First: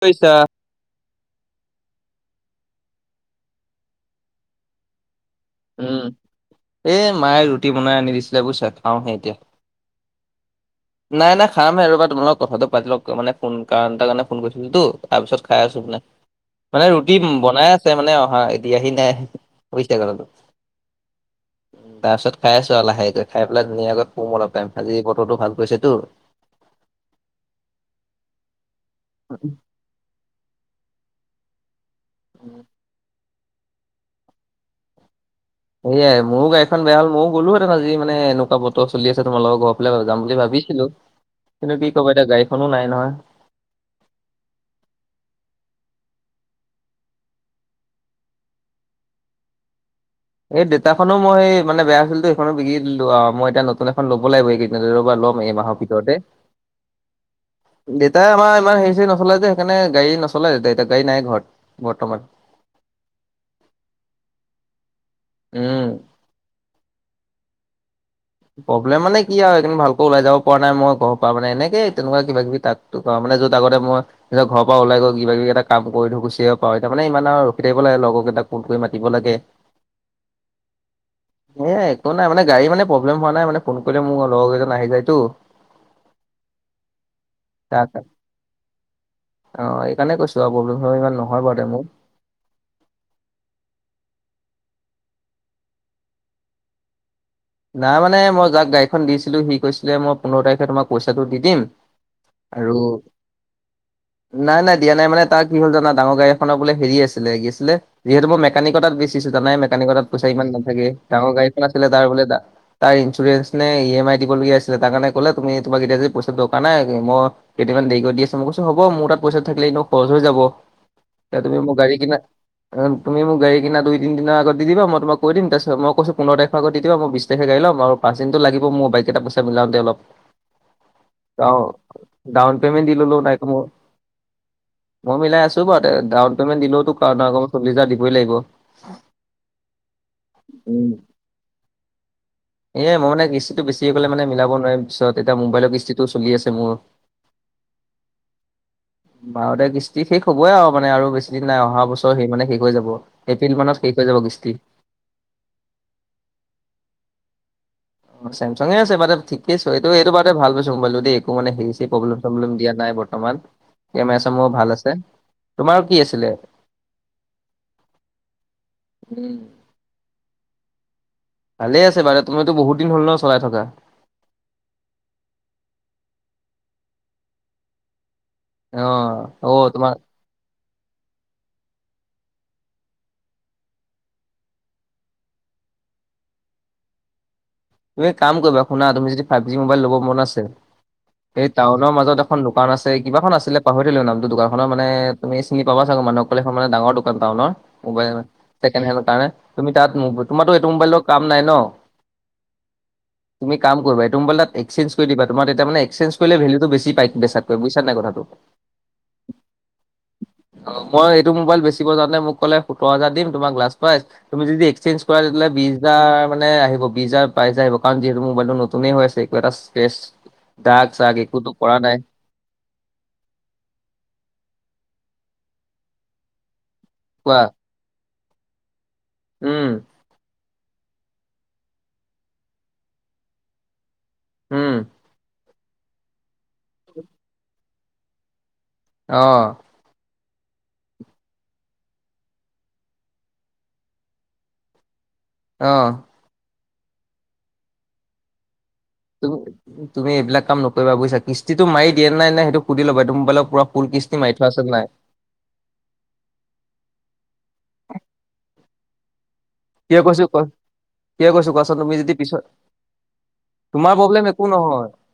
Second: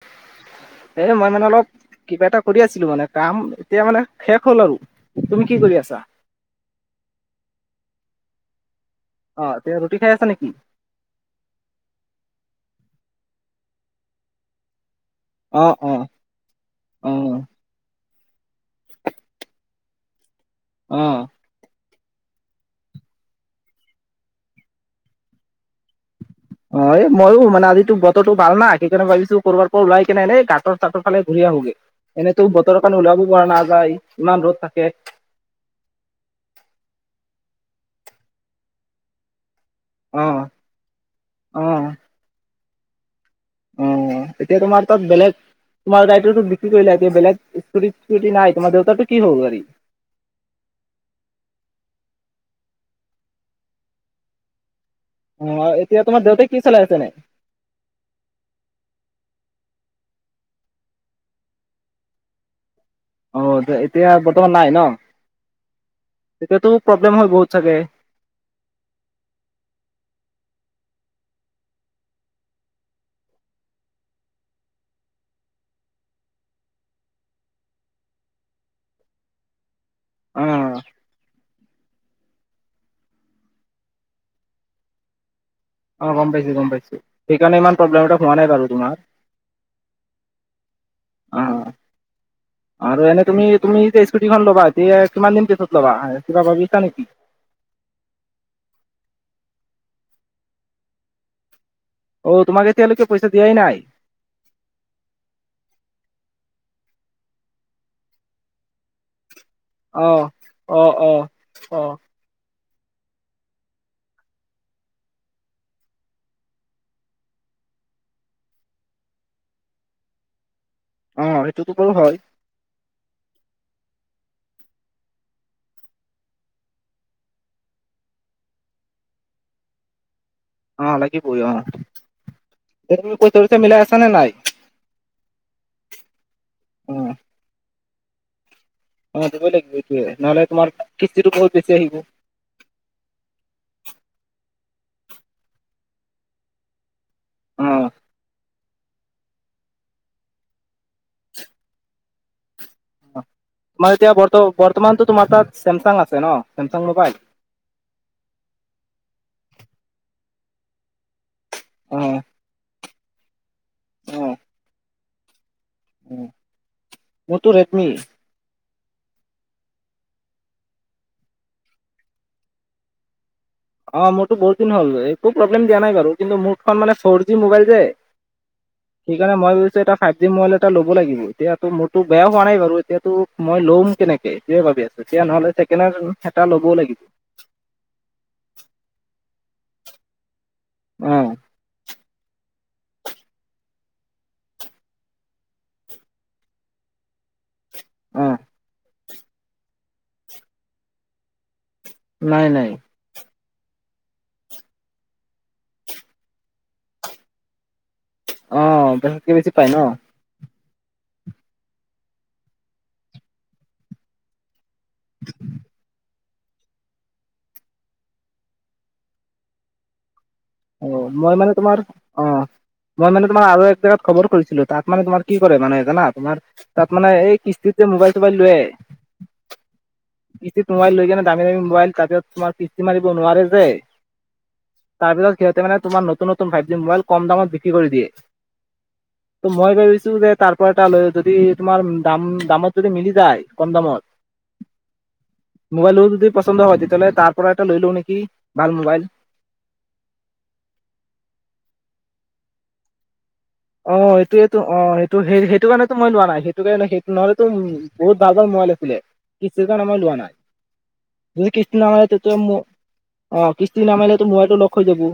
পইছা এ মই মানে অলপ কিবা এটা কৰি আছিলো মানে কাম, এতিয়া মানে শেষ হ'ল আৰু। তুমি কি কৰি আছা? উম, এ মায়ে ৰুটি বনাই আনি দিছিলে বুইছা। খাওঁ হে এতিয়া। তিয়া ৰুটি খাই আছ' নেকি? নাই নাই খামহে, ৰবা। তোমাৰ লগত কথাটো পাতি লওক মানে ফোন, কাৰণ এটাৰ কাৰণে ফোন কৰিছিলোতো। তাৰপিছত খাই অ আছো অ মানে, মানে অ ৰুটি বনাই আছ ছে মানে অহা এ দিয়াহি নাই। বুইছে কথাটো? উম্ তাৰ পিছত খাই আছো আৰু লাহেকৈ, খাই পেলাই ধুনীয়াকৈ শুম অলপ টাইম। আজি বতৰটো ভাল কৰিছেটো উম্ এ মইও, মানে আজিতো বতৰটো ভাল না, সেইকাৰণে ভাবিছো কৰবাৰ ওলাই কিনে এনে গাঁতৰ চাঁতৰ ফালে ঘূৰি আহোগৈ, এনেটো বতৰত ওলাব পৰা নাযায়, ইমান ৰ'দ থাকে। এইয়াই, মোৰো গাড়ীখন বেয়া হ'ল, ময়ো গ'লোহেতেন আজি মানে এনেকুৱা বতৰ চলি আছে তোমালোকৰ ঘৰফ অ যাম বুলি ভাবিছিলো, অ কিন্তু কি ক'বা এতিয়া, গাড়ীখনো নাই নহয়। উম্, এতিয়া তোমাৰ তাত বেলেগ তোমাৰ গাড়ীটো বিক্ৰী কৰিলা। বেলেগ স্কুটি চিস্কুটি নাই। তোমাৰ দেউতাৰটো কি হ'ল গাড়ী? এই দেউতাৰখনো মই মানে বেয়া আছিলটো, সেইখনো বিকি দিলোঁ আৰু, মই এতিয়া নতুন এখন ল'ব লাগিব এই ৰ'বা ল'ম অ এইমাহৰ এতিয়া ভিতৰতে। তোমাৰ দেউতাই কি চলাই আছে নে? দেতাই আমাৰ ইমান হেৰি চেৰি নচলাই যে, সেইকাৰণে গাড়ী নচলায় দেতাই এতিয়া, গাড়ী নাই ঘৰত বৰ্তমান। অ, এতিয়া বৰ্তমান নাই ন? উম তেতিয়াতো প্ৰব্লেম হয় বহুত চাগে! প্ৰব্লেম মানে কি আৰু এইকেইদিন ভালকৈ ওলাই যাব পৰা নাই মই ঘৰৰ পৰা মানে, এনেকেই তেনেকুৱা কিবা কিবি তাত টো তাৰমানে য'ত আগতে মই পিছত ঘৰ পৰা ওলাই গৈ কিবা কিবি এটা কাম কৰি থৈ গুচি আহিব পাৰোঁ, এতিয়া মানে ইমান আৰু ৰখি থাকিব লাগে, লগৰকেইটা ফোন কৰি মাতিব লাগে। [inaudible] এয়া একো নাই মানে, গাড়ী মানে প্ৰব্লেম হোৱা নাই মানে ফোন কৰিলে মোৰ লগৰ কেইজন আহি যায় তো। অ গম পাইছোঁ, গম পাইছোঁ, সেইকাৰণে ইমান তাক প্ৰব্লেম এটা হোৱা নাই বাৰু তোমাৰ। অ এই কাৰণে কৈছো আৰু প্ৰব্লেম বাৰু ইমান অ নহয় বাৰু দে মোৰ। আৰু এনে তুমি তুমি যে স্কুটিখন ল'বা, এতিয়া কিমান দিন পিছত ল'বা কিবা ভাবিছা নেকি? নাই মানে মই যাক গাড়ীখন দিছিলোঁ, সি কৈছিলে - মই পোন্ধৰ তাৰিখে তোমাক পইচাটো দি দিম। অ', তোমাক আৰু এতিয়ালৈকে পইচা দিয়াই নাই। নাই, নাই, দিয়া নাই মানে, তাৰ কি হ'ল জানা- ডাঙৰ গাড়ী এখনৰ বোলে হেৰি আছিলে, কি আছিলে যিহেতু মই মেকানিকৰ তাত বেচিছো, জানাই মেকানিকৰ তাত অ পইচা ইমান অ নাথাকে। অ ডাঙৰ গাড়ীখন অ আছিলে তাৰ বোলে তাৰ ইঞ্চুৰেঞ্চ নে, ই এম আই দিবলগীয়া আছিলে তাৰ কাৰণে ক'লে - তুমি তোমাক এতিয়া যদি পইচা দৰকাৰ নাই, মই কেইদিনমান দেৰিকৈ দি আছোঁ। মই কৈছোঁ - হ'ব, মোৰ তাত পইচা থাকিলে এনেও খৰচ হৈ যাব। অ তে তুমি সেইটোতো মোক বাৰু গাড়ী হয় কিনা তুমি মোক গাড়ী কিনা দুই তিন দিনৰ আগত দি দিবা, মই তোমাক কৈ দিম তাৰ পিছত মই কৈছো পোন্ধৰ তাৰিখৰ আগত দি দিবা মই বিছ [unintelligible] গাড়ী ল'ম আৰু পাঁচ দিনটো লাগিব মোক, বাকীকেইটা পইচা মিলাওঁতে অলপ। অ লাগিবই অ, ডাউন পেমেণ্ট দি এতিয়া ল'লো তুমি পইচা চইচা মিলাই আছা নে নাই [unintelligible] মই মিলাই আছো বাৰু, ডাউন পেমেণ্ট দিলেও টো অ নাই কমেও চল্লিশ হাজাৰ দিবই লাগিব। অঁ দিবই লাগিব, এইতোৱে। নহ'লে তোমাৰ উম, কিস্তিটো বহুত বেছি আহিব। এ মই মানে কিস্তিটো বেছি আহি পালে মানে মিলাব নোৱাৰিম পিছত। এতিয়া, মোবাইলৰ কিস্তিটো চলি আছে মোৰ। উম্ বাৰতা কিস্তি শেষ হ'বই আৰু মানে আৰু বেছি দিন নাই। অহা বছৰ সেই মানে শেষ হৈ যাব। এপ্ৰিল মানত তোমাৰ শেষ হৈ এতিয়া যাব বৰ্ত কিস্তি। বৰ্তমানতো তোমাৰ তাত চেমচাং আছে ন'? চেমচাং মোবাইল অ' চেমচাঙে আছে বা ঠিকেই আছে, এইটো এইটো বাতে ভাল পাইছোঁ, মোবাইলটো দেই। একো মানে হেৰি চেৰি অ প্ৰব্লেম চব্লেম দিয়া নাই বৰ্তমান, অ কেমেৰা চেমেৰাও ভাল আছে। তোমাৰ কি অ আছিলে? মোৰতো ৰেডমি ভালে আছে বাৰু, তোমাৰতো বহুতদিন হ'ল ন' চলাই থকা? অ' মোৰটো বহুতদিন হ'ল একো প্ৰব্লেম দিয়া নাই বাৰু কিন্তু মোৰখন মানে ফ'ৰজি মোবাইল যে অ সেইকাৰণে অ মই ভাবিছোঁ তোমাৰ এটা ফাইভ যি মোবাইল এটা ল'ব লাগিব, এতিয়াতো মোৰটো বেয়া হোৱা নাই বাৰু, এতিয়াতো মই ল'ম কেনেকে এইটোয়ে ভাবি আছোঁ। তেতিয়া নহ'লে ছেকেন্ড হেন এটা ল'ব লাগিব। তুমি এ, কাম কৰিবা শুনা তুমি যদি ফাইভজি মোবাইল ল'ব মন আছে অ এই টাউনৰ মাজত এখন দোকান আছে, কিবাখন আছিলে পাহৰিলো নামটো দোকানখনৰ, মানে তুমি চিনি পাবা চাগে মানুহক কলে মানে ডাঙৰ দোকান টাউনৰ মোবাইল অ ছেকেন হেনডৰ কাৰণে তুমি তাত, তোমাৰো এইটো মোবাইলৰ কাম নাই ন'? নাই নাই। তুমি কাম কৰিবা এইটো মোবাইল তাত এক্সেঞ্জ কৰি দিবা, তোমাৰ তেতিয়া মানে এক্সেঞ্জ কৰিলে ভেলুটো বেছি পাই বেছাতকৈ বুজিছানে নাই? কথাটো? অ' বেচাতকে বেছি পায় ন'? অ' মই এইটো মোবাইল বেচিব যাওঁতে মোক কলে সোতৰ হাজাৰ দিম তোমাৰ গ্লাছ প্ৰাইজ তুমি যদি এক্সেঞ্জ কৰাই দিলে বিছ হাজাৰ মানে আহিব, বিছ হাজাৰ পাই যাই আহিব কাৰণ যিহেতু মোবাইলটো নতুনে হৈ আছে একো এটা ক্ৰেচ, ডাগ অ চাগ মই একোতো মানে কৰা তোমাৰ নাই। অ' মই মানে তোমাৰ আৰু এক জেগাত খবৰ কৰিছিলো, তাত মানে তোমাৰ কি কৰে মানে জানা তোমাৰ তাত মানে কোৱা এই কিস্তিত যে মোবাইল তোবাইল লোৱে উম। কিস্তিত মোবাইল লৈ কিনে দামী দামী মোবাইল তাতে তোমাৰ কিস্তি মাৰিব নোৱাৰে যে উম। তাৰপিছত সিহঁতে মানে তোমাৰ নতুন নতুন ফাইভজি মোবাইল কম দামত বিক্ৰী কৰি দিয়ে। অ ত' মই ভাবিছোঁ যে তাৰ পৰা এটা লৈ, যদি তোমাৰ দাম, দামত যদি মিলি যায় কম দামত অ মোবাইলো যদি পচন্দ হয়, তেতিয়াহ'লে তাৰপৰা এটা লৈ লও নেকি ভাল মোবাইল। তুমি তুমি এইবিলাক কাম নকৰিবা বুজিছা, কিস্তিটো মাৰি দিয়ে নে সেইটো সুধি লবা এইটো মোবাইলৰ পুৰা ফুল কিস্তি অ' মাৰি থোৱা এইটোয়েতো আছে নাই অ' ত' সেই-সেইটো কাৰণেতো মই লোৱা নাই, সেইটো কাৰণে সেইটো নহ'লেতো বহুত ভাল ভাল মোবাইল আছিলে। কিস্তিৰ কাৰণে কিয় মই লোৱা কৈছো নাই, ক কিয় কৈছো যদি কোৱাচোন কিস্ত তুমি নামেৰে যদি তেতিয়া পিছত মোৰ অ' কিস্তি তোমাৰ নামাৰিলেতো মোবাইলটো লক হৈ যাব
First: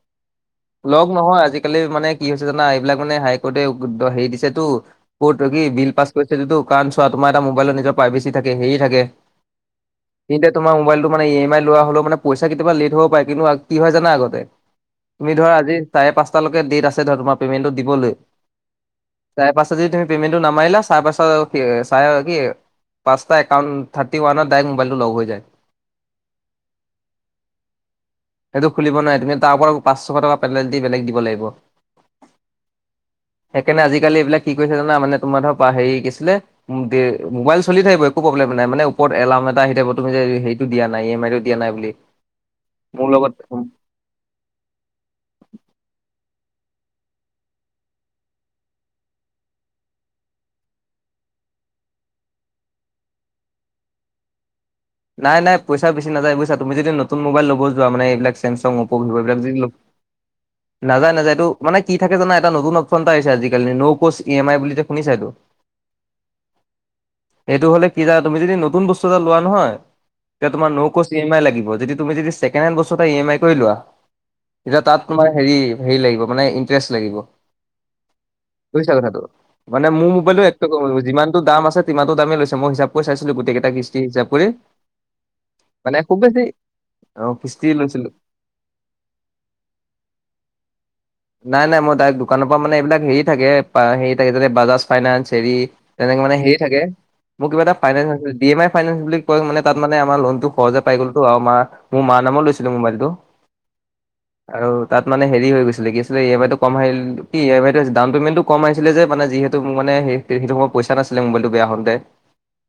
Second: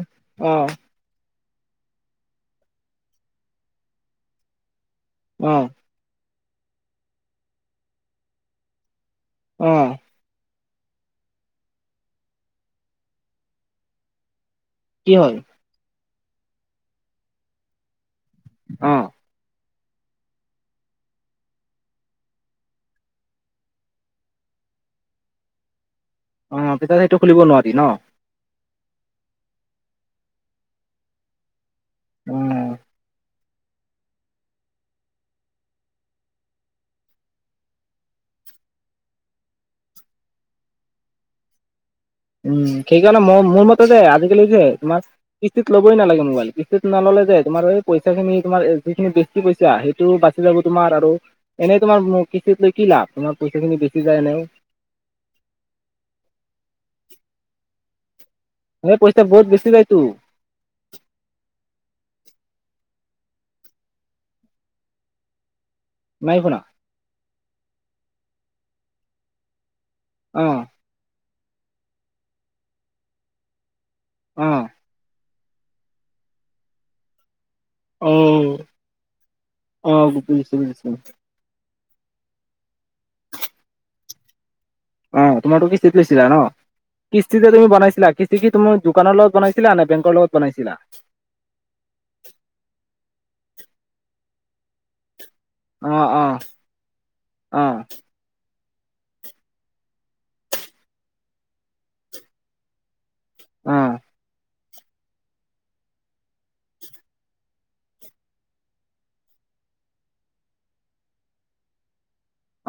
অ'। লক নহয় আজিকালি মানে কি হৈছে জানা, এইবিলাক মানে হাই কোৰ্টে হেৰি দিছেতো ক'ট অ কি বিল পাছ কৰিছেতো কাৰণ চোৱা তোমাৰ এটা মোবাইলৰ নিজৰ প্ৰাইভেচি থাকে, হেৰি থাকে। অ'। তেন্তে তোমাৰ মোবাইলটো মানে ই এম আই লোৱা হ'লে মানে পইচা কেতিাবা লেট হ'ব পাৰে কিন্তু কি হয় জানা আগতে? কি তুমি হয় ধৰা আজি চাৰে পাঁচটালৈকে ডেট আছে দিবলৈ, তোমাৰ পেমেন্টটো দিবলৈ, অ চাৰে পাঁচ এতিয়া ধৰ পেমেণ্টটো নামাৰিলা ছাৰে পাঁচ টা ছাৰে কি পাঁচটা একাৱান থা টি ওৱানত ডাইৰেক্ট মোবাইলটো লক হৈ যায়। অ' পিছত সেইটো খুলিব নোৱাৰি ন'? সেইটো খুলিব নোৱাৰি, তুমি তাৰপৰা পাঁচশ টকা পেনাল্টী বেলেগ দিব লাগিব। অ'। সেইকাৰণে আজিকালি এইবিলাক কি কৰিছে জানা, মানে তোমাৰ ধৰ হেৰি কি আছিলে উ, মোবাইল চলি থাকিব একো প্ৰব্লেম নাই মানে ওপৰত এলাৰ্ম এটা আহি থাকিব তুমি যে হেৰিটো দিয় নাই, ই এম আইটো দিয়া নাই বুলি। উম, মোৰ সেইকাৰণে লগত মই, মোৰ মতে যে আজিকালি যে তোমাৰ কিস্তিত ল'বই নালাগে মোবাইল, কিস্তিত নল'লে যে তোমাৰ এই পইচাখিনি তোমাৰ যিখিনি কি কৈছা সেইটো বাচি যাব তোমাৰ আৰু এনেই তোমাৰ কিস্তিত লৈ কি লাভ, তোমাৰ পইচাখিনি বেছি যায় এনেও। নাই নাই পইচা বেছি নাযায় বুজিছা? তুমি যেতিয়া নতুন মোবাইল ল'ব যোৱা মানে এইবিলাক চেমচং, অ'পো, এনে ভিভ' পইচা বহুত বেছি এইবিলাক য যায়তো নাযা নাযায়, এইটো মানে কি থাকে জান এটা নুতুন অপচন এটা আহিছে আজিকালি ন' কোচ ই এম আই বুলি শুনিছা এইটো। নাই শুনা। এইটো হ'লে কি জানা তুমি যদি নতুন বস্তু এটা লোৱা নহয়। অ এতিয়া তোমাৰ ন কোচ ই এম আই লাগিব, যদি তুমি যদি তুমি ছেকেণ্ড হেড বস্তু এটা ই এম আই কৰি লোৱা অ'। এতিয়া তাত তোমাৰ হেৰি, হেৰি লাগিব মানে ইণ্টাৰেষ্ট লাগিব। অ বুজিছা কথাটো, মানে অ মোৰ মোবাইলেো বুজিছো এক বুজিছো ক যিমান টো দাম আছে সিমানটো দামেই লৈছে, মই হিচাপ কৰি চাইছিলো, গোটেই কেইটা কিষ্টি হিচাপ কৰি। অ' তোমাৰতো কিস্তিত মানে খুব লৈছিলা ন, বেছি অ' কিস্তিতে কিস্তি তুমি লৈছিলো। বনাইছিলা কিস্তি কি তুমি দোকানৰ লগত বনাইছিলা নে বেংকৰ লগত বনাইছিলা? নাই নাই, মোৰ ডাইক দোকানৰ পৰা মানে এইবিলাক হেৰি থাকে হেৰি থাকে যাতে বাজাজ ফাইনেস হেৰি অ অ তেনেকে মানে হেৰি থাকে, মোৰ অ কিবা এটা finance D M I finance বুলি মানে তাত মানে আমাৰ লোনতটো সহজে পাই গ'লতো আৰু, মা মোৰ মাৰ নামত লৈছিলো মোবাইলটো। উম। আৰু তাত মানে হেৰি হৈ গৈছিলে কি ই এম আই টো কম আহ কি এ আই ডাউন পেমেণ্টো কম আহছিলে, যে মানে যিহেতু মানে সেই সেইটো সময়ত পইচা নাছিলে মোবাইলটো বেয়া হওতে।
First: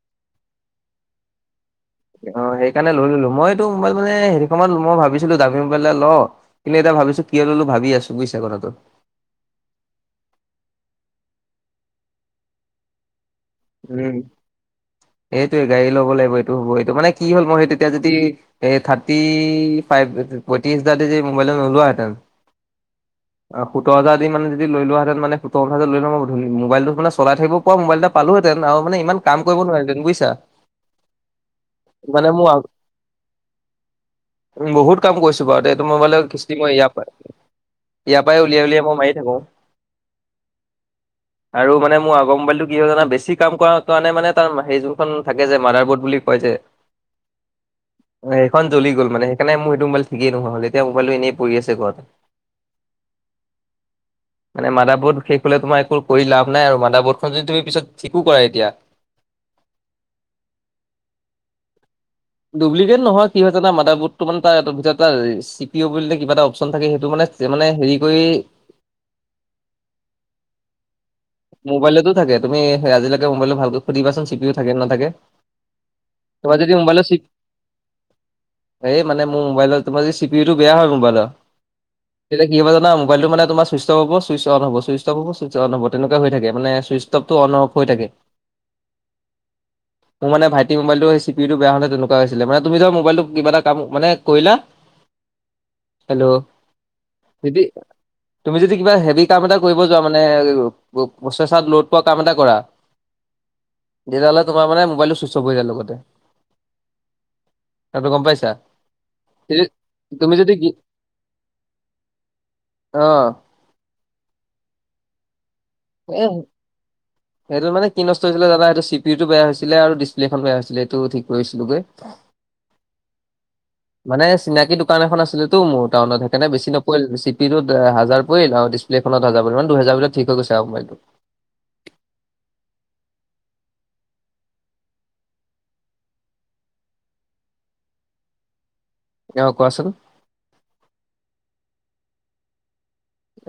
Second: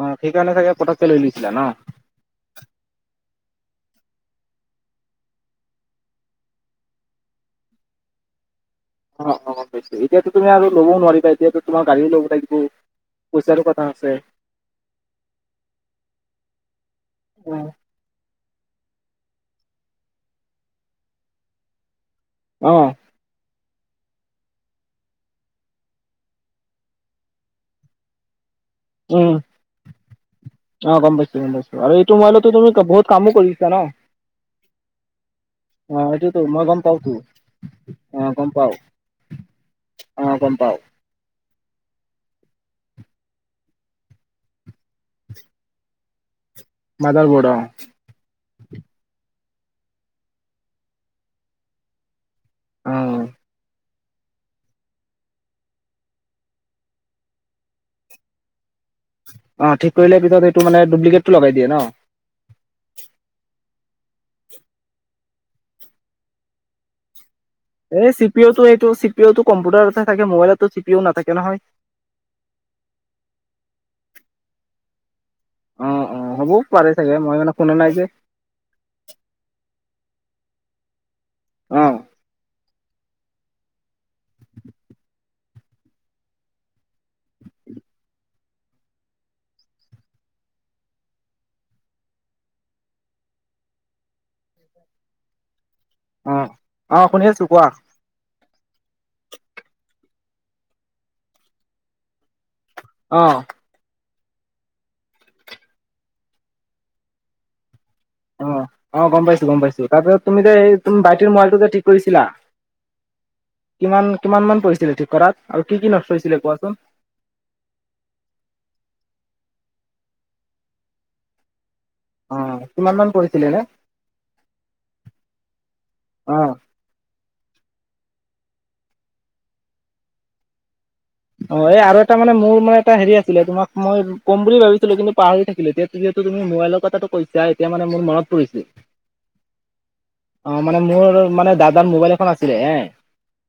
অ' সেইকাৰণে চাগে পটককে লৈ লৈছিলা ন? অ' সেইকাৰণে লৈ ললো, মইতো মোবাইল মানে হেৰি সময়ত মই ভাবিছিলো দামি মোবাইল এটা লও। কিন্তু এটা ভাবিছো, কিয় ললো ভাবি আছো বুজিচা কথাটো। অ' অ' বুজিছো এতিয়াটো তুমি আৰু ল'ব নোৱাৰিবা এতিয়াটো তোমাৰ গাড়ীও ল'ব লাগিব। পইচাৰো কথা আছে। উম, এইটোয়ে গাড়ী ল'ব লাগিব, এইটো হ'ব এইটো মানে কি হ'ল মই সেইটো এতিয়া যদি, এ থাৰ্টি ফাইভ পঁয়ত্ৰিছ হাজাৰ দি মোবাইল নোলোৱাহেঁতেন অ'। অ' সোতৰ হাজাৰ দি মানে যদি লৈ লোৱাহেতেন মানে সোতৰ হাজাৰ লৈ' ম গধলি মোবাইটো মানে চলাই থাকিব পৰা মোবাইল এটা পালোহেতেন আৰু মানে ইমান উম কাম কৰিব নোৱাৰিহঁতেন বুইছা। অ' গম পাইছোঁ গম পাইছোঁ, আৰু এইটো মবাইল তো তুমি বহুত কামো কৰিছা ন। বহুত কাম কৰিছো বাৰু তে এইটো অ মইবালৰ এইটোতো কিস্তি মই গম ইয়াৰ পাওতো পাই অ ইয়াৰ পাই গম উলিয়াই পাও উলাই মই মাৰি থাকো। অ' গম পাওঁ। আৰু মানে মোৰ আগৰ মোবাইলটো কি হয় জানা, বেছি কাম কৰ কাৰণে মানে তাৰ সেই যোনখন থাকে যে, মাডাৰ বৰ্ড বুলি কয় যে মাদাৰ বোৰ্ড অ'। সেইখন জ্লি গল মানে সেইকাৰনে মোৰ হেইটো মোবাইল ঠিকেই নোহোৱা হ'ল, এতিয়া মোবাইল এনেই পৰি আছে ঘৰত। উম। মানে মাদাবৰ্ড শেষ হলে তোমাৰ একো কৰি লাভ নাই আৰু, মাদাবৰ্ডখন যদি তুমি পিছত ঠিকো কৰাই দিয়া। অ' ঠিক কৰিলে পিছত এইটো মানে দোপলিকেটটো লগাই দিয়ে ন। ডুপ্লিকেট নহয় কি হয় জান মাদাৰ বুডটো মানে ত ভিতৰত চি কিবা এটা অপশন থাকে সেইটো মানে মানে হেৰি এই কৰি চি পিও টো এইটো চি োম্পউটাৰততে থাকে মোবাইলতো চিও নথাকে নহয়। মোবাইলো থাকে। তুমি আজিলৈকে মোবাইলটো ভালকৈ সুধিবাচোন চিও থাকে, নাথাকে। অ' অ' তোমাৰ হ'বও যদি পাৰে মোবাইলৰ চি চাগে মই মানে শুনা নাই যে। এই মানে মোৰ মোবাইলৰ তোমাৰ চিপিওটো বেয়া হয় মোবাইলৰ, অ তে কি হব জানা মোবলটো মানে তোমা চোইচফ হ'ব ছূইচ অন' ছুইচফ হ'ব ছইচ অন হ'ব তেনেকৈ হৈ থাকোনে ছইচ উ্তৱটো অন অফ হৈ থাকে। [inaudible] মোৰ মানে ভাইটি মোবাইলটো চি পিওটো বেয়া হওতে হৈছিলে মানে, তুমি যোৱা মোবাইলত কিবা এ কাম মানে কৰিলা। অ হেল্ল' অ শুনি আছো কোৱা [unintelligible] তুমি যদি কিবা হেভি কাম এটা কৰিব যোৱা মানে, প্ৰচেছত ল'ড পোৱা কাম এটা কৰা অ'। তেতিয়াহ'লে তোমাৰ মান মোবাইলটো চুইচ অফ হৈ যায় লগতে। কথাটো গম পাইছা? অ', অ', গম পাইছোঁ, গম পাইছোঁ। তাৰপিছত তুমি যে যদি কি এই ভাইটিৰ মোবাইলটো যে ঠিক কৰিছিলা অ'। কিমান, কিমান মান পৰিছিলে ঠিক কৰাত আৰু কি, কি নষ্ট এ হৈছিলে কোৱাচোন? সেইটো মানে কি নষ্ট হৈছিলে দাদা, সেইটো চি পি উ টো বেয়া হৈছিলে আৰু ডিচপ্লেখন বেয়া হৈছিলে এইটো ঠিক কৰিছিলোগৈ। অ', কিমান মান পৰিছিলে নে মানে চিনাকি দোকান এখন আছিলেতো মোৰ টাউনত সেইকাৰণে অ', বেছি ন পৰিল চি পি উ টোত হাজাৰ পৰিল আৰু ডিছপ্লেখনত হাজাৰ পৰিল, মান দুহেজাৰ ভিতৰত ঠিক হৈ গৈছে আৰু মোবাইল। অ', এই আৰু এটা মানে মোৰ মানে এটা হেৰি আছিলে, তোমাক মই ক'ম বুলি ভাবিছিলোঁ কিন্তু পাহৰি থাকিলোঁ এতিয়া যিহেতু তুমি মোবাইলৰ কথাটো কৈছা, এতিয়া মানে মোৰ মনত পৰিছে। অ', কোৱাচোন। অ', মানে মোৰ মানে দাদাৰ মোবাইল এখন আছিলে এ!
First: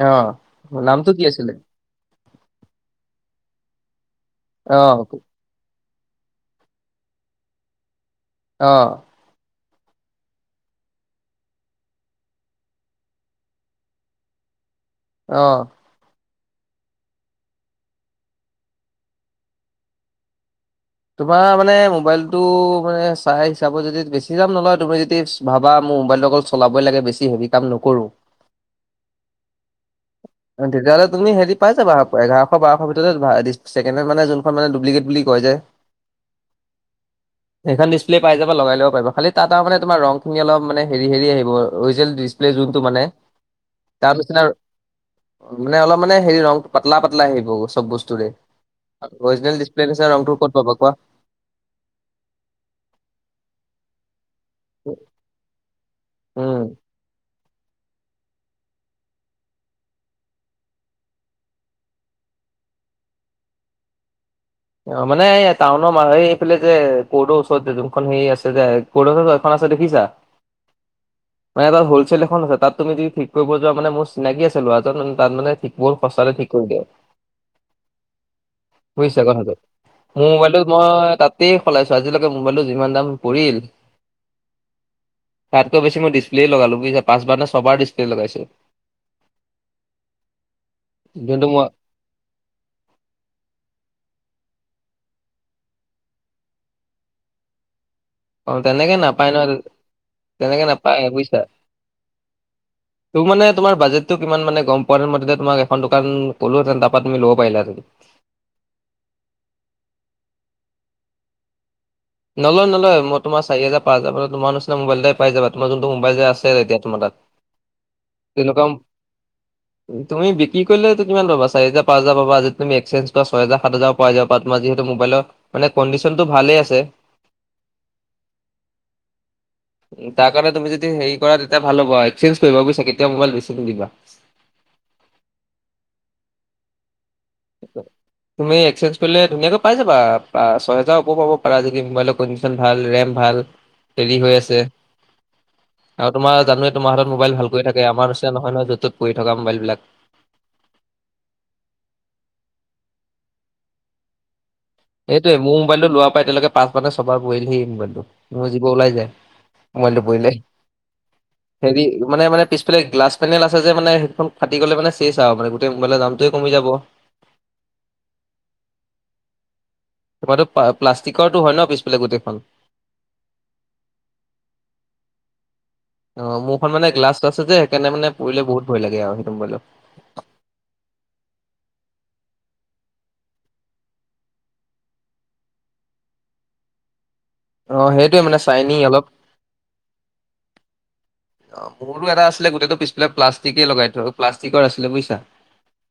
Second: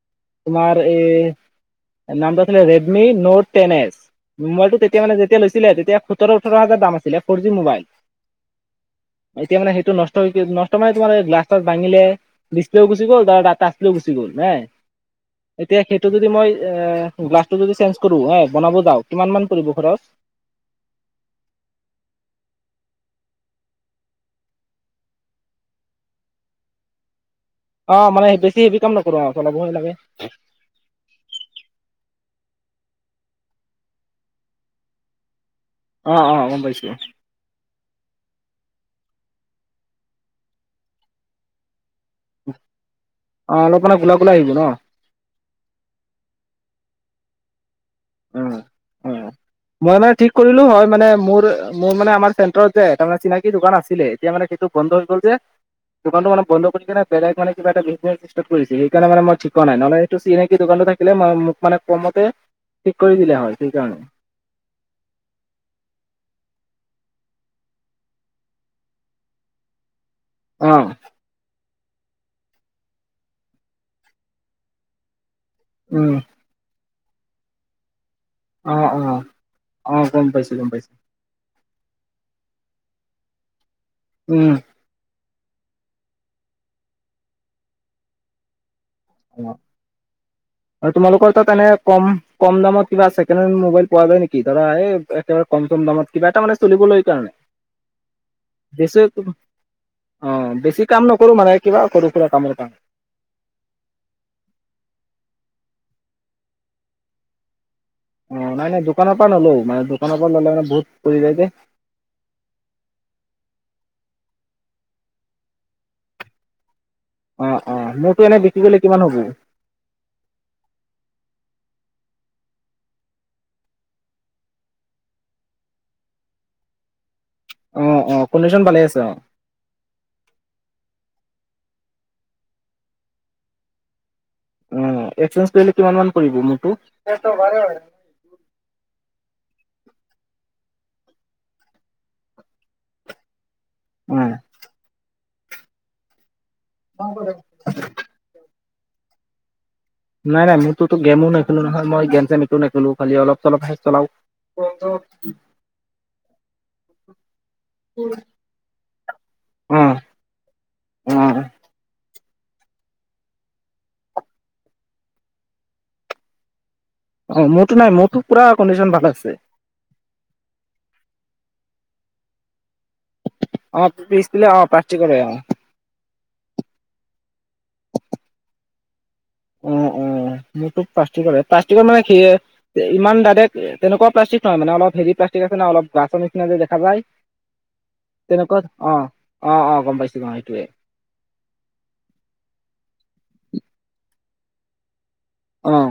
অ তোমাৰ নামটো এই কি আছিলে? নামটো আছিলে ৰেডমি নোট টেন এচ, অ মোবাইলটো তেতিয়া মানে যেতিয়া লৈছিলে তেতিয়া সোতৰ ওঠৰ হাজাৰ দাম আছিলে ফ'জ মোবাইল। অ'। এতিয়া মানে সেইটো নষ্ট, নষ্ট মানে তোমাৰ গ্লাছ চাছ ভাঙিলে। ডিছপ্লেও গুচি গ'ল, তাৰ তাচপ্লেও গুচি গ'ল হে' অ এতিয়া সেইটো যদি মই এ গ্লাছটো যদি চেঞ্জ কৰোঁ হে' বনাব যাওঁ কিমান মান পৰিব খৰচ? তোমাৰ মানে মোবাইলটো মানে চাই হিচাপত যদি বেছি দাম নলয়, তুমি যদি ভাবা মোৰ মোবাইলটো অকল চলাবই লাগে বেছি হে অ', মানে বেছি হেভি কাম নকৰোঁ অ', চলাবই লাগে। তেতিয়াহ'লে তুমি হেৰি পাই যাবা, এঘাৰশ বাৰশৰ ভিতৰতে ধৰা ছেকেণ্ড হেণ্ড মানে যোনখন মানে দুবলিকেট বুলি কয় যে! অ', অ', গম পাইছোঁ। সেখন ডিছপ্লে পাই যাবা, লগাই ল'ব পাৰিবা। খালি তাত আৰু মানে তোমাৰ ৰংখিনি অলপ মান হেৰি, হেৰি আহিব অৰিজিনেল যোনটো মানে অলপ, অলপ ক'লা, ক'লা আহিব ন? অ', মানে অলপ মানে হেৰি ৰংটো পাতলা, পাতলা আহিব চব বস্তু উম, অ', মই মানে ঠিক ৰংটো ক'ত কৰিলোঁ পাবা হয়, কোৱা? মানে মোৰ, মোৰ মানে আমাৰ চেণ্টাৰত যে তাৰমানে চিনাকি দোকান আছিলে। এতিয়া মানে সেইটো বন্ধ হৈ গ'ল যে, দোকানতটো মানে উম। বন্ধ কৰি কেনে বেলেগ মানে কিবা এটা বিজনেচ কৰিছে সেইকাৰণে মানে মই ঠিক কৰা নাই, নহ'লে এইটো চিনাকি দোকানটো থাকিলে মোক মানে কমতে ঠিক কৰি দিলে হয়, সেইকাৰণে। অ', মানে এই টাউনৰ মা সেইফালে যে কৰ্টৰ ওচৰত যোনখন হেৰি আছে যে [unintelligible] আছে দেখিছা? অ'। মানে তাত হলচেল এখন আছে, তাত তুমি যদি ঠিক কৰিব যোৱা মানে মোৰ চিনাকি আছে ল'ৰাজন তাত মানে ঠিক বহুত উম, সস্তাতে ঠিক কৰি দিয়ে। অ', বুজিছা অ'। কথাটো? অ', গম মোৰ পাইছো, মোবাইলটো গম পাইছো, মই তাতেই সলাইছোঁ, আজিলৈকে মোবাইলটো যিমান দাম পৰিল উম। তাতকৈ বেছি মই ডিছপ্লে লগালো বুইছা, পাঁছবাৰ নে ছবাৰ ডিছপ্লে লগাইছোঁ। অ', আৰু তোমালোকৰ যোনটো তাত মই এনে কম, কম দামত কিবা ছেকেণ্ড হেণ্ড মোবাইল পোৱা যায় নেকি? ধৰা একেবাৰে কম, কম দামত! কিবা এটা মানে চলিবলৈ কাৰণে! অ', তেনেকে বেছি নাপায় নহয় অ', তেনেকে বেছি নাপায় কাম বুজিছা? নকৰোঁ মানে, কিবা সৰু সুৰা কামৰ কাৰণে। তোৰ মানে তোমাৰ বাজেটটো কিমান মানে গম পোৱা হ'লে, মই তেতিয়া তোমাক এখন দোকান ক'লোহেঁতেন তাপা তুমি ল'ব পাৰিলাহেঁতেন। অ', নাই, নাই দোকানৰ পৰা নলওঁ, মানে দোকানৰ পা ল'লে মানে বহুত পৰি যায় যে। নলয় নলয় মই তোমাৰ চাৰি হাজাৰ পাঁচ‌ তোমাৰ নিচনা মোবাইলাই যে পাই যাবা। তোমাৰ যোনটো মোবাইল যে আছে এতিয়া তোমাৰ তাত। অহ', অহ' মোৰতো এনে বিক্ৰী তেনেকুৱা কৰিলে কিমান হ'ব? তুমি বিক্ৰী কৰিলেটো কিমান পাবা, চাৰি হাজাৰ পাঁচ হাজাৰ পাবা। যে তুমি এক্সেঞ্জ কৰা ছয় হাজাৰ সাত হাজাৰ পাবা। পাই যাবা তোমাৰ যিহেতু মোবাইলৰ মানে কণ্ডিশনটো ভালেই আছে। অহ', অহ'। কণ্ডিশ্যন ভালে আছে অহ। তাৰ কাৰণে তুমি যদি হেৰি কৰা তেতিয়া ভাল হ'ব। এক্সেঞ্জ কৰিবা বুজিছা কেতিয়া মোবাইল বেচিবা দিবা। অহ, এক্সচেঞ্জ কৰিলে কিমান মান পৰিব মোৰটো? তুমি এক্সেঞ্জ কৰিলে ধুনীয়াকৈ পাই যাবা, ছয় হেজাৰ ওপৰও পাব পাৰা যদি মোবাইল কডিচন ভাল, ৰেম ভাল। হেৰি হৈ আছে আৰু তোমাৰ জানোৱে তোমাৰ হাতত অ'। মোবাইল ভালকৈ থাকে, আমাৰ নিচিনা নহয় নহয় য যত পৰি থকা মোবাইলবিলাক। নাই নাই মোৰটো গেমো নেখো নহয়। মই গম-চেমটো নেখেলো খালি অলপ-চলপ হে চলাওঁ। এইটোয়েই মোৰ মোবাইলটো লোৱাৰ পৰাই‌ এতিয়ালৈকে পাঁচবাৰ নে ছয়বাৰ পৰিলেই এই মোবাইলটো। মোৰ জীব ওলাই যায়। মোবাইলটো পৰিলে। উম। হেৰি মানে-মানে পিছালে গ্লাছ পেনে আছে যে মানে সেইখন ফাটি গ'লে মানে চেচ আৰু মানে গোটেই মোবাইলৰ দামটোৱে কমি যাব। অহ, মোৰটো নাই। মোৰটো পুৰা কণ্ডিচন ভাল আছে। তোমাৰটো প্লাষ্টিকৰটো হয় ন' পিছফেলে গোটেইখন। অহ, পিছফালে অহ, প্লাষ্টিকৰেই অহ। অহ, মোৰখন মানে গ্লাছ আছে যে সেইকাৰণে মানে পৰিলে বহুত ভয় লাগে সেইটো মোবাইলৰ। উম', উম'। মোৰো প্লষ্টিকৰে, প্লষ্টিকৰ মানে কি ইমান ডাইৰেক্ট তেনেকুৱা প্লাষ্টিক নহয় মানে অলপ হেৰি প্লষ্টিক আছে ন' অলপ গ্লাছৰ নিচিনা যে দেখা যায়। অ' সেইটোৱে মানে তেনেকুৱাত চাইনি অলপ। অহ'। অহ', অহ' গম পাইছোঁ গ' সেইটোৱে। অহ, মোৰো এটা আছিলে গোটেইটো পিছফালে প্লাষ্টিকেই লগাই থৈ, প্লাষ্টিকৰ আছিলে বুজিছা। অহ।